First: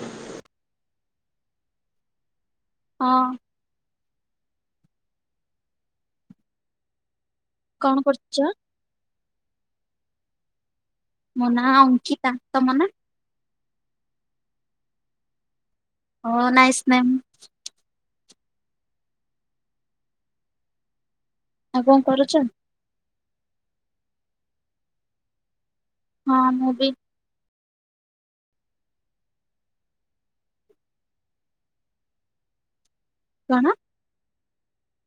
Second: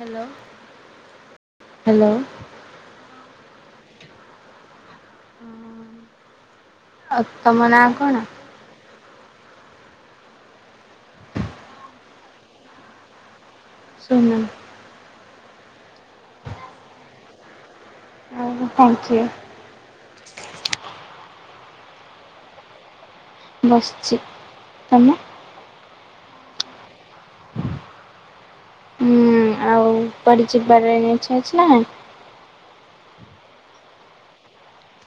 Hello hello. ହଁ। ହଁ। ଆଉ ତମ ନାଁ କଣ? ମୋ ନା ଅଙ୍କିତା ତମ ନା? ଶ [unintelligible] ହଁ ନାଇସ୍ ନେ ମ୍। ଥଙ୍କ ୟୁ। ଆଉ କଣ କରୁଛ? ବସିଛି ତମେ? ହଁ ମୁଁ ବି ପଚ ଚଛା ଅଛି ନା ନାହିଁ। କଣ?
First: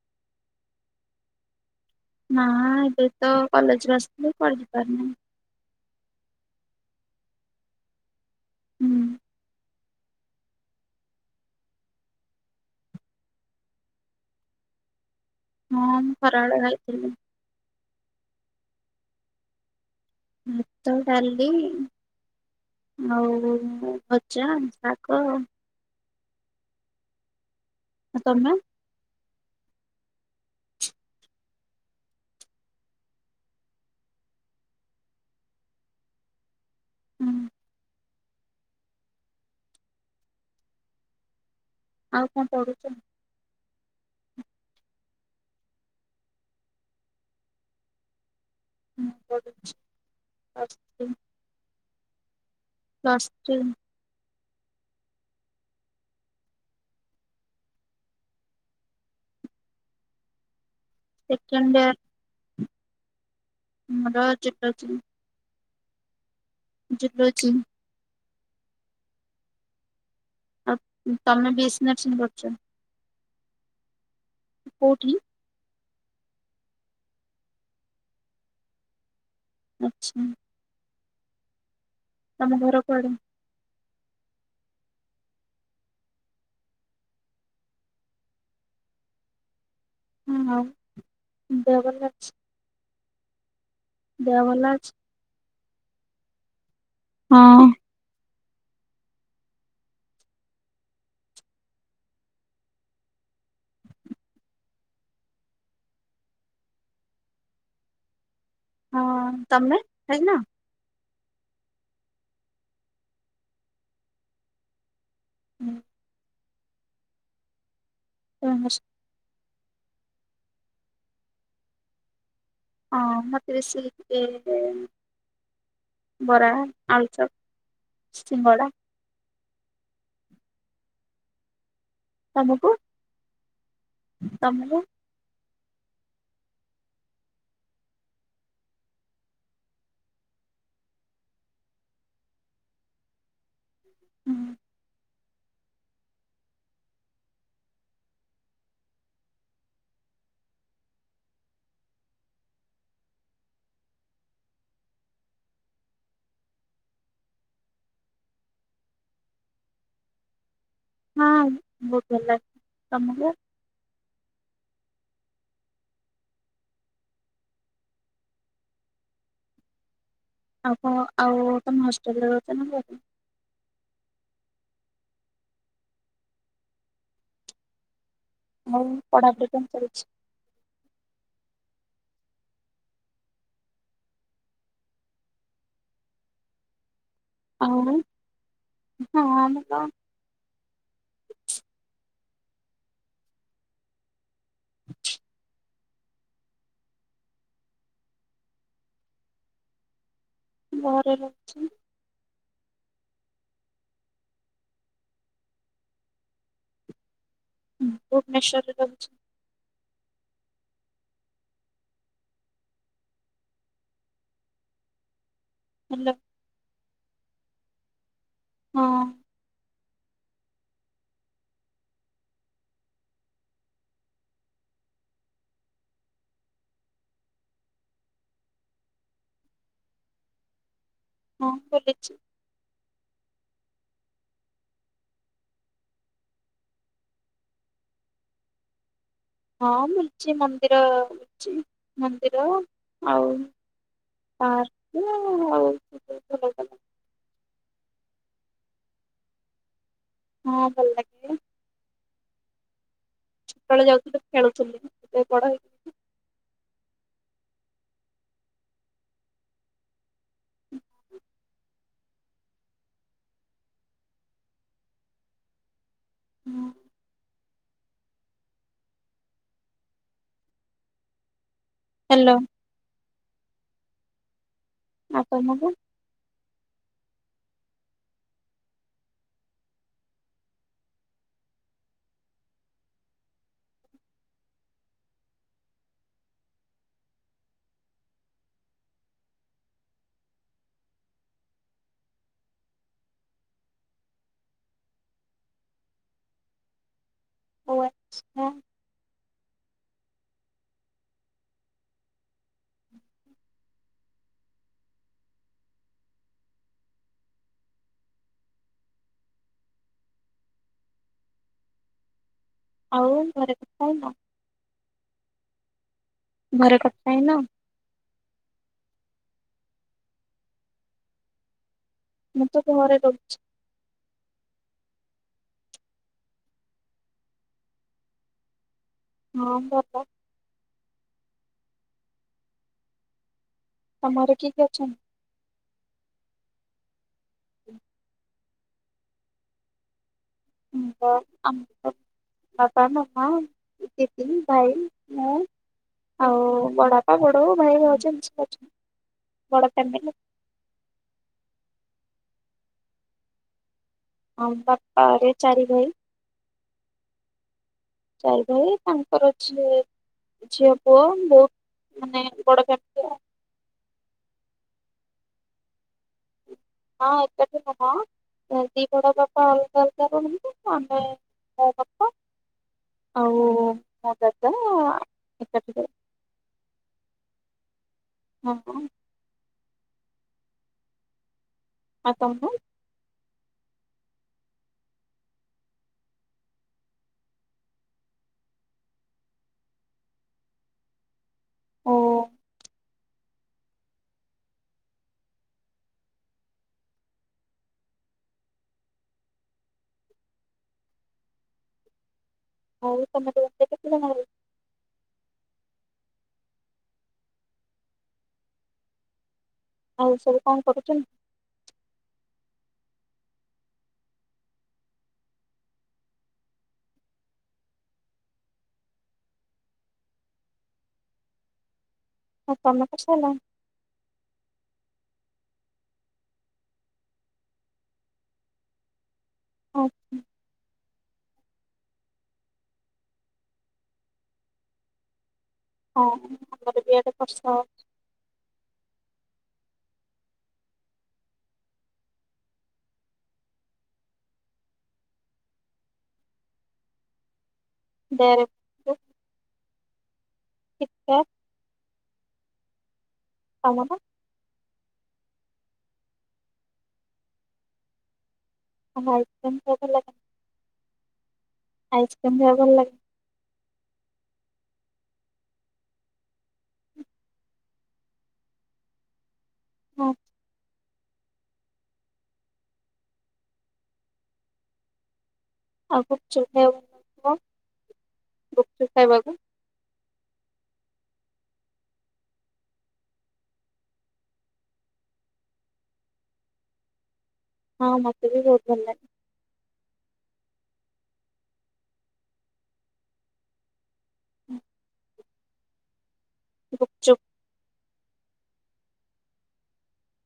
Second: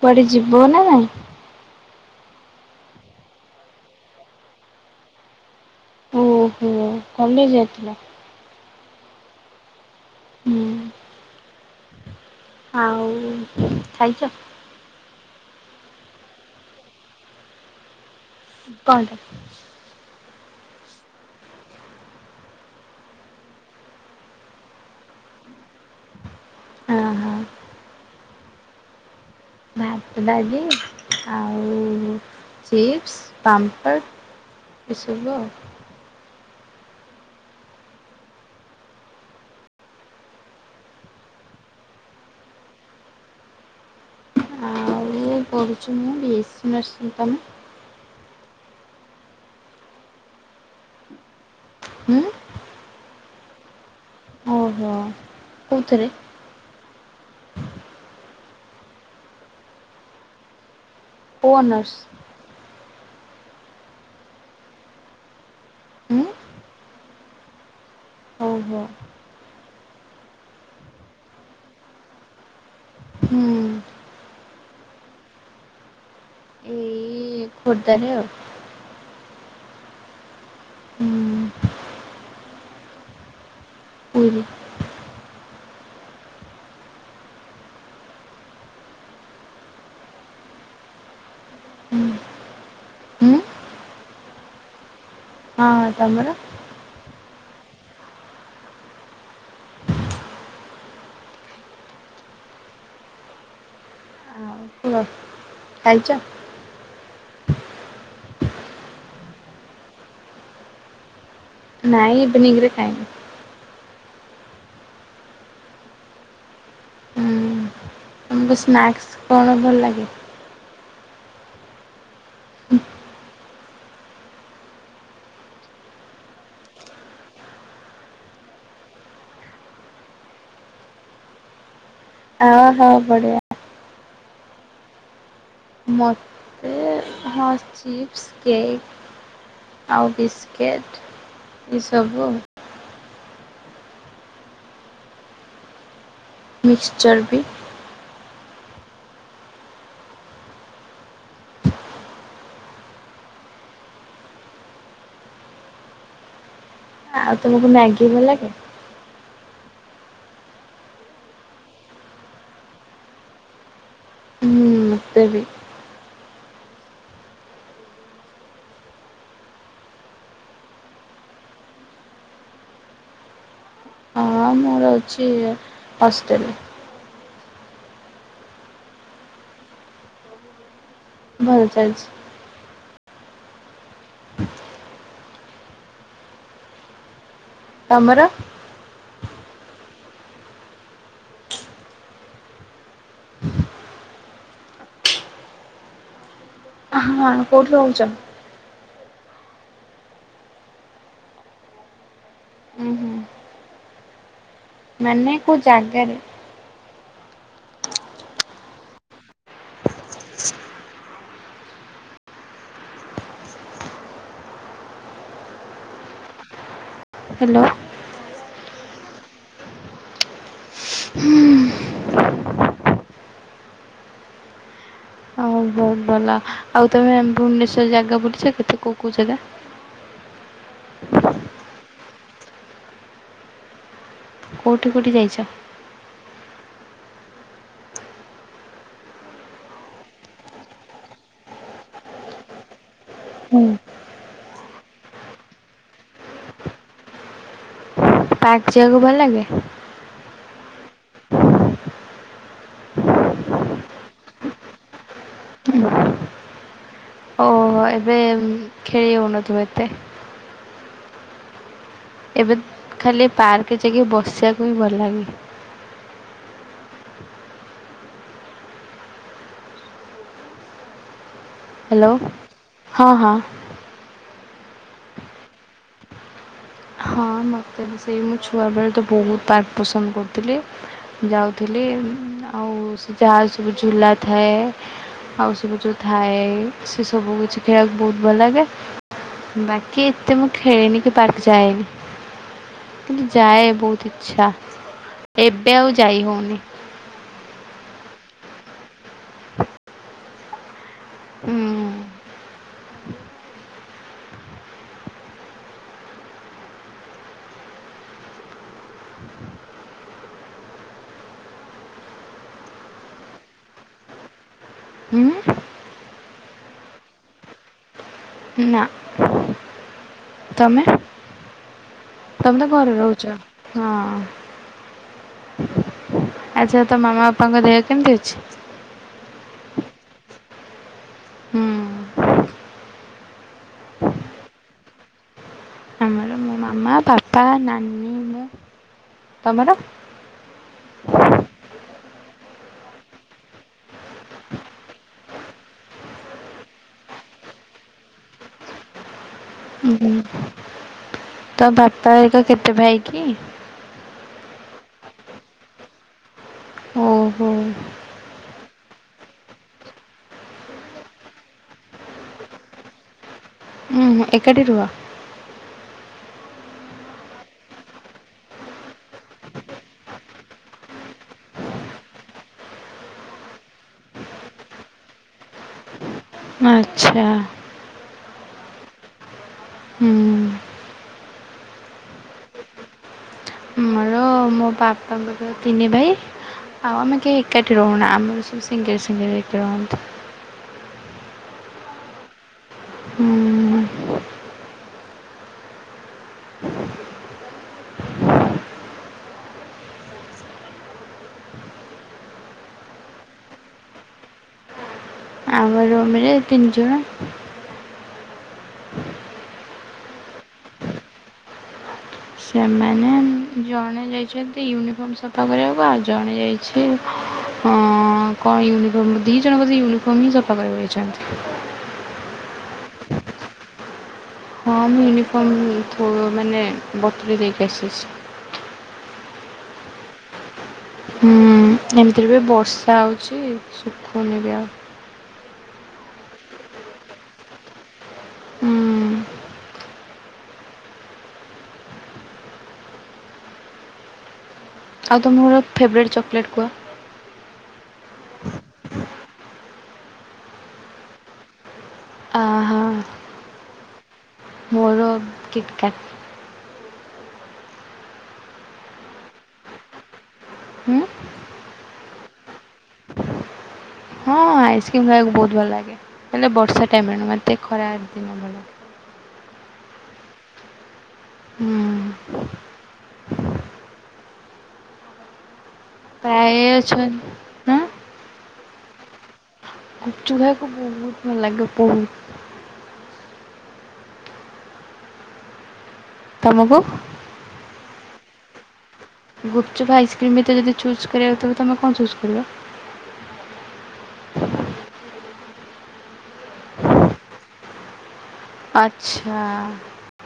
କୁଆଡେ ଯିବ ନା ନାଇଁ। ନା ଏବେ ତ କଲେଜରୁ ଆସିଥିଲି ପଢି ପାରୁନି। ଓହୋ କମେଇ ଯାଇଥିଲ। ହୁଁ। ହୁଁ ଆଉ ଖାଇଛ। ହଁ ଖରା ବେଳେ ହେଇଥିଲି। ପାଟ [unintelligible] ଭାତ ଡାଲି। ଆଉ ଭଜା ଶାଗ। ହଁ ହଁ ଆ ତମେ? ଭାତ ଡାଲି ଆଉ ଚିପ୍ସ ପାମ୍ପଡ଼। ଏସବୁ ଆଉ। ହୁଁ। ଆଉ କଣ ପଢୁଚ? ମୁଁ ପଢୁଛି ମୁଁ ବି ଏସି ନର୍ସିଂ ତମେ? ମୁଁ ପଢୁଛି ଆର୍ଟସ ଇନ୍। ହୁଁ? ନର୍ସ ଷ୍ଟିନ। ଅ କୋଉଥେରେ? କୋଉ ସେକେଣ୍ଡ ଅନର୍ସ? ଇଅର। ଆମର [unintelligible] ହୁଁ [unintelligible] ଓହ। ଆଉ ତମେ ବି ଏସି ନସିଂ କରୁଚ? ହୁଁ କୋଉଠି? ଏଇ। ଏଇ ଖୋର୍ଦ୍ଧାରେ ଆଉ। ଆଚ୍ଛା। ହୁଁ ତମ ଘର କୁଆଡେ? ପୁରୀ ହୁଁ ଆଉ ଦେହ ହୁଁ ଭଲ ଅଛି? ହୁଁ ଦେହ ଭଲ ଅଛି? ହଁଁ ତମର? ହଁ। ଖାଇଚ? ହଁ ତମେ ଖାଇନ? ନାଇଁ ଇଭିନିଙ୍ଗରେ ଖାଇନି। ହୁଁ। ହୁଁ ହଁ ତମକୁ ସ୍ନାକ୍ସ କଣ ଭଲ ଲାଗେ? ଅଁ ମତେ ବେଶୀ ଏ। ବରା ଆଳୁଚପ୍ ସିଙ୍ଗଡା। ଅ ତମକୁ ହଉ ବଢ଼ିଆ ତମୁକୁ? ମତେ ହଁ ଚିପ୍ସ କେକ୍। ଆଉ ବିସ୍କେଟ୍ ଏସବୁ ଆଉ। ହୁଁ। ମିକ୍ସଚର୍ ବି। ଆଉ ତମକୁ ମ୍ୟାଗି ଭଲଲାଗେ? ହଁ ବହୁତ୍ ଭଲଲାଗେ ତମୁକୁ? ମତେ ବି। ଆପଣ ଆଉ କଣ ଆଉ ତମେ ହଷ୍ଟେଲରେ ରହୁଚ ନା ଘରେ? ହଁ ମୁଁ ରହୁଛି ହଷ୍ଟେଲ୍ ରେ। ଆଉ ପଢାପଢି କେମ୍ ଚାଲିଛି? ଭଲ ଚାଲିଛି। ଆଉ ତମର ହଁ ଆମର ତ ହଁ କୋଉଠି ରହୁଛ? ଘରେ ରହୁଛି। ଉଁ ହୁଁ। ମାନେ କୋଉ ଜାଗାରେ। ଭୁବନେଶ୍ଵରରେ ରହୁଛି। ହେଲୋ। ହ୍ୟାଲୋ। ହଁ। ହୁଁ। ହଉ ବହୁତ ଭଲ ଆଉ ତମେ ଭୁବନେଶ୍ୱର ଜାଗା ବୁଲିଛ କେତେ କୋଉ କୋଉ ଜାଗା। ହଁ ବୁଲିଛି। କୋଉଠି କୋଉଠି ଯାଇଛ। ହଁ ବୁଲିଛି ମନ୍ଦିର ବୁଲିଛି ମନ୍ଦିର ଆଉ ହୁଁ। ପାର୍କ ଆଉ ପାର୍କ ଯିବାକୁ ଭଲ ଲାଗେ। ହଁ ଭଲ ଲାଗେ। ଛୋଟବେଳେ ଯାଉଥିଲି ଖେଳୁଥିଲି ଏବେ ବଡ଼ ହେଇକି ହଁ। ଓ ଏବେ ଖେଳି ହଉନଥିବ ଏତେ। ଏବେ ଖାଲି ପାର୍କରେ ଯାଇକି ବସିବାକୁ ହିଁ ଭଲ ଲାଗେ। ହଁ। ହ୍ୟାଲୋ ହଁ ହଁ। ଆଉ ତମକୁ ହଁ ମୋତେ ସେଇ ମୁଁ ଛୁଆବେଳେ ତ ବହୁତ ପାର୍କ ପସନ୍ଦ କରୁଥିଲି। ଯାଉଥିଲି ଆଉ ସେ ଯାହା ସବୁ ଝୁଲା ଥାଏ ଆଉ ସବୁ ଯୋଉ ଥାଏ ସେ ସବୁ କିଛି ଖେଳିବାକୁ ବହୁତ ଭଲ ଲାଗେ। ବାକି ଏତେ ମୁଁ ଖେଳିନି କି ପାର୍କ ଯାଏନି। କିନ୍ତୁ ଯାଏ ବହୁତ ଇଚ୍ଛା ଏବେ ଆଉ ଯାଇ ହଉନି। [unintelligible] ହୁଁ ଆଉ ଘରେ କଥା ହେଇନ। ହୁଁ। ଘରେ କଥା ହେଇନ। ନା। ତମେ। ତମେ ତ ଘରେ ରହୁଛ ହଁ। ଆଚ୍ଛା ତ ମାମା ବାପାଙ୍କ ଦେହ କେମିତି ଅଛି? ହଁ ଭଲ। ହୁଁ ତମର କିଏ କି ଏ ଅଛନ୍ତି। ଆମ ପାପା ନନୀ ମୁ ତମର? ମୁ ଆମ [unintelligible] ବାପା ମମା ଦିଦି ଭାଇ ମୁଁ। ଆଉ ବଡାପା ବଡ ହଉ ଭାଇ ଭାଉଜ ଅଛୁ। ତ ବାପାିକ କେତେ ଭାଇ କି? ଆଁ ବାପା ଘରିକା ଚାରି ଭାଇ। ଓହୋ। ଚାରିଟା ଏଇ ପାଞ୍ଚଟାରେ ଉଠିଲି। ଝିଅ ପୁଅ ବହୁତ ମାନେ ବଡ [unintelligible] ହଁଁ ଏକାଠି ରୁହ? ହଁ ଏକାଠି [unintelligible] ଦି ବଡ ବାପା ଅଲଗା ଅଲଗା ରୁହନ୍ତି ଆମେ ବାପା ଆଉ ମୋ ଦାଦା ଏକାଠି ରହୁ। ଆଛା। ହଁ ହଁ। ହୁଁ। ଆଉ ତମର? ଆମର ମୋ ବାପାଙ୍କର ତିନି ଭାଇ। ଆଉ ଆମେ କେହି ଏକାଠି ରହୁନା ଆମର ସବୁ ସିଙ୍ଗିଲ୍ ସିଙ୍ଗିଲ ହେଇକି ରହନ୍ତି। ଓ ହୁଁ ଆଉ ତମର କେତେ ଜଣ ଭାଇ? ଆମର ଆମେ ଏ ତିନିଜଣ। ଆଉ ସବୁ କଣ କରୁଛନ୍ତି? ସେମାନେ ଜଣେ ଯାଇଛନ୍ତି ୟୁନିଫର୍ମ ସଫା କରିବାକୁ ଆଉ ଜଣେ ଯାଇ ଛି ଅ କଣ ୟୁନିଫର୍ମ ଦି ଜଣ ବୋଧେ ୟୁନିଫର୍ମ ହିଁ ସଫା କରିବାକୁ ଯାଇଛନ୍ତି। ଆଉ ତମର ସରିଲା? ହଁ ମୁଁ ୟୁନିଫର୍ମ ଥୋ ମାନେ ବତୁରେଇ ଦେଇକି ଆସିଛି। ଆଚ୍ଛା। ହୁଁ ଏମିତିରେ ବି ବର୍ଷା ହେଉଛି ଶୁଖୁନି ବି ଆଉ। ହଁ ଆମର ବି ଇଆଡ଼େ ବର୍ଷା ହୋଉଛି। ହୁଁ ଆଉ ତମର ଫେବରାଇଟ୍ ଚକଲେଟ୍ କୁହ? ଡେରି କିଟକାଟ। ଅହ। ତମର? ମୋର କିଟକାଟ। ଆଉ ଆଇସ୍କ୍ରମ୍ କେମିତି ଲାଗେ? ଉଁ। ଆଇସ୍କ୍ରିମ୍ ଖାଇବାକୁ ଭଲ ଲାଗେ? ହଁ ଆଇସ୍କ୍ରିମ୍ ଖାଇବାକୁ ବହୁତ ଭଲ ଲାଗେ ହେଲେ ବର୍ଷା ଟାଇମରେ ନୁହେଁ ଟିକେ ଖରା ଦିନ ଭଲ। ହଁ। ହୁଁ। ଆଉ ଗୁପଚୁପ ପ୍ରାୟ ଅଛନ୍ତି ଖାଇବାକୁ ହଁ [inaudible] ଗୁପଚୁପ ଖାଇବାକୁ? ଗୁପଚୁପ୍ ଖାଇବାକୁ ବହୁତ ଭଲ ଲାଗେ ବହୁତ। ତମକୁ? ହଁ ମତେ ବି ବହୁତ ଭଲ ଲାଗେ। ଗୁପଚୁପ ଆଇସ୍କ୍ରିମ୍ ଭିତରେ ଯଦି ଚୁଜ୍ କରିବାକୁ ତେବେ ତମେ କଣ ଚୁଜ୍ କରିବ? ହୁ। ଗୁପଚୁପ। ଆଚ୍ଛା!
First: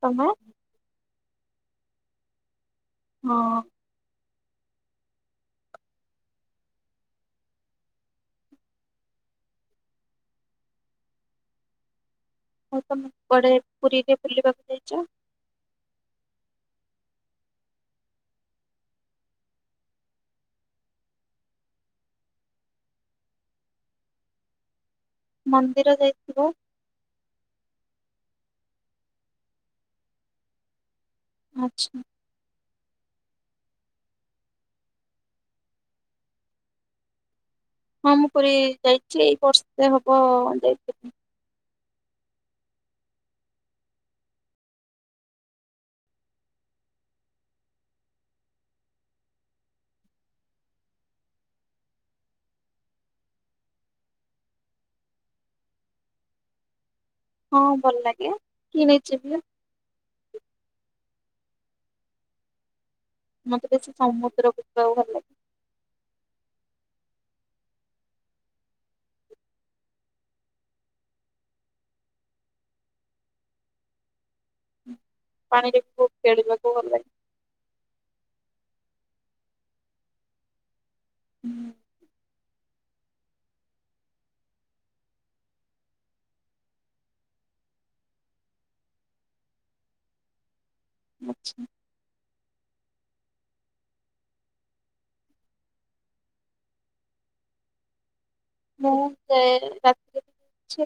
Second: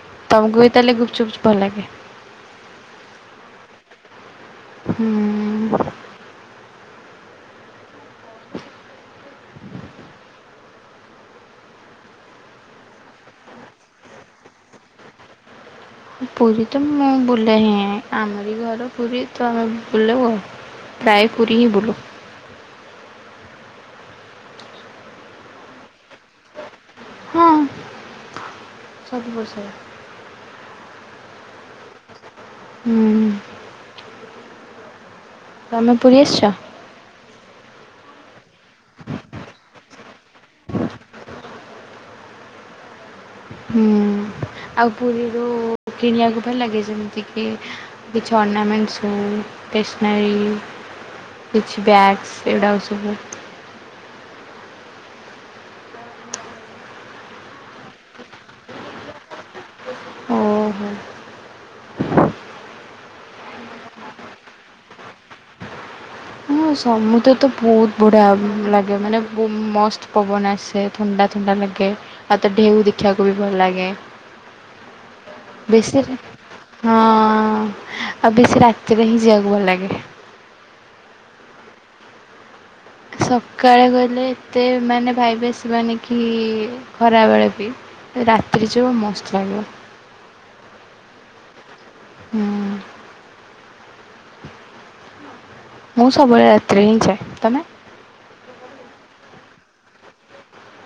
ତମେ ତମକୁ ବି ତାହେଲେ ଗୁପୁଚୁପୁ ଚୁପ୍ ଭଲ ଲାଗେ? ହଁ। ହୁଁ। ହଁ ତମେ କୁଆଡ଼େ ପୁରୀରେ ବୁଲିବାକୁ ଯାଇଛ? ପୁରୀ ତ ମୁଁ ବୁଲେ ହିଁ ଆମରୀ ଘର ପୁରୀ ତ ଆମେ ବୁଲୁ। ପ୍ରାୟ ପୁରୀ ହିଁ ବୁଲୁ। ମନ୍ଦିର ଯାଇଥିବ? ଆଜି ବର୍ଷା ହୋଉଛି। ଆଚ୍ଛା। ହୁଁ। ତମେ ପୁରୀ ଆସିଛ? ହଁ ମୁଁ ପୁରୀ ଯାଇଛି, ଏଇ ବର୍ଷ ତେ ହେବ ଯାଇପାରିନି। ହୁଁ। ଆଉ ପୁରୀରୁ କିଣିବାକୁ ଭଲ ଲାଗେ ଯେମିତିକି କିଛି ଅର୍ନାମେଣ୍ଟସ ହୋଉ, ଷ୍ଟେସନରୀ? କିଛି ବ୍ୟାଗ୍ସ ଏଗୁଡ଼ାକ ସବୁ ହଁ ଭଲ ଲାଗେ କିଣିଛି ବି। ଓହୋ ମତେ ବେଶୀ ସମୁଦ୍ର କୁ ଯିବାକୁ ଭଲ ଲାଗେ। ହୁଁ ସମୁଦ୍ର ତ ବହୁତ ବଢ଼ିଆ ଲାଗେ ମାନେ ବୁ ମସ୍ତ ପବନ ଆସେ। ଥଣ୍ଡା ଥଣ୍ଡା ଲାଗେ, ଆଉ ମତେ ଢ଼େଉ ଦେଖିବାକୁ ବି ଭଲ ଲାଗେ। ଲାଗେ ପାଣିରେ ବି ବେଶୀରେ ବହୁତ ଖେଳିବାକୁ ଭଲ ହଁ। ଲାଗେ ଆଉ ବେଶୀ ରାତିରେ ହିଁ ଯିଆକୁ ଭଲ ଲାଗେ। ହୁଁ। ସକାଳେ ଗଲେ ଏତେ ମାନେ ଭାଇବେସିବାନି କି ଖରାବେଳେ ବି ରାତିରେ ଯିବ ମସ୍ତ ଲାଗିବ। ଆଚ୍ଛା। ହୁଁ ମୁଁ ସବୁବେଳେ ରାତିରେ ହିଁ ଯାଏ। ତମେ? ମୁଁ [unintelligible] ରାତି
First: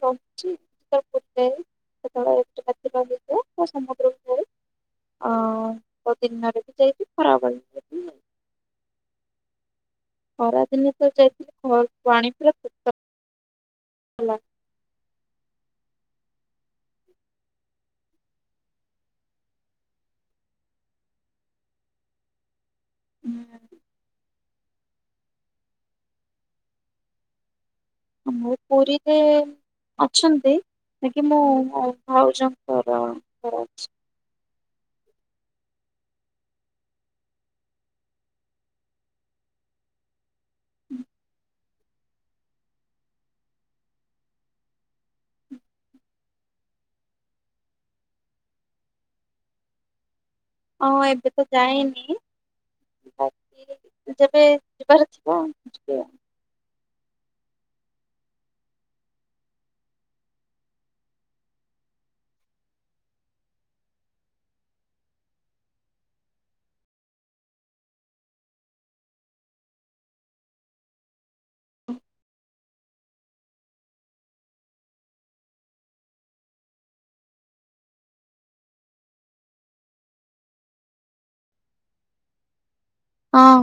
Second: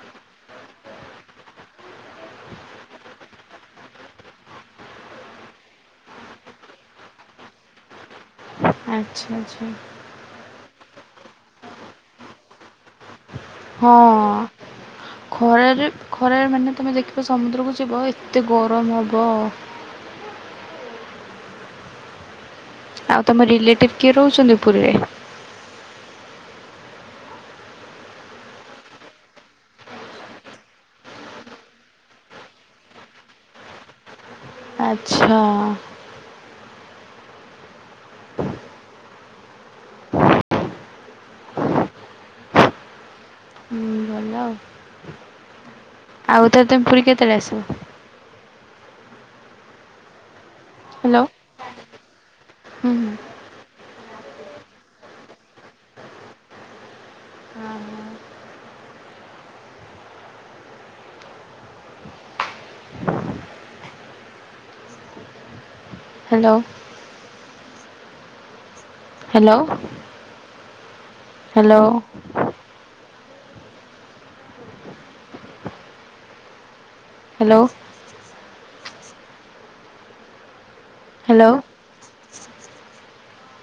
ରହିଛି [unintelligible] ସେତେବେଳେ [unintelligible] ଯିବ ମୁଁ ସମୁଦ୍ରକୁ ପଳେଇବି। ଅ ବହୁତ ଦିନ ଧରିକି ଯାଇକି ଖରାବେଳେ ଯିବି ଆଉ। ଆଚ୍ଛା ଆଚ୍ଛା। ଖରାଦିନେ ତ ଯାଇଥିଲି [unintelligible] ହଁ। ଖରାରେ ଖରାରେ ମାନେ ତମେ ଦେଖିବ ସମୁଦ୍ରକୁ ଯିବ ଏତେ ଗରମ ହବ। ଆଉ ତମ ରିଲେଟିଭ୍ କିଏ ରହୁଛନ୍ତି ପୁରୀରେ? ମୁଁ ପୁରୀରେ ଅଛନ୍ତି କିି ମୁଁ ମୋ ଭାଉଜଙ୍କର [unintelligible] ଆଚ୍ଛା। ହୁଁ। ହୁଁ ଭଲ ଆଉ। ଆଉଥରେ ତମେ ପୁରୀ କେତେଳେ ଆସିବ? ହଁ ହ୍ୟାଲୋ। ଏବେ ତ ଯାଇନି ହୁଁ ହୁଁ। [unintelligible] ଯେବେ ଯିବାର ଥିବ ଯବି। ଆଉ। Hello. Hello hello. Hello. Hello. ହଁ।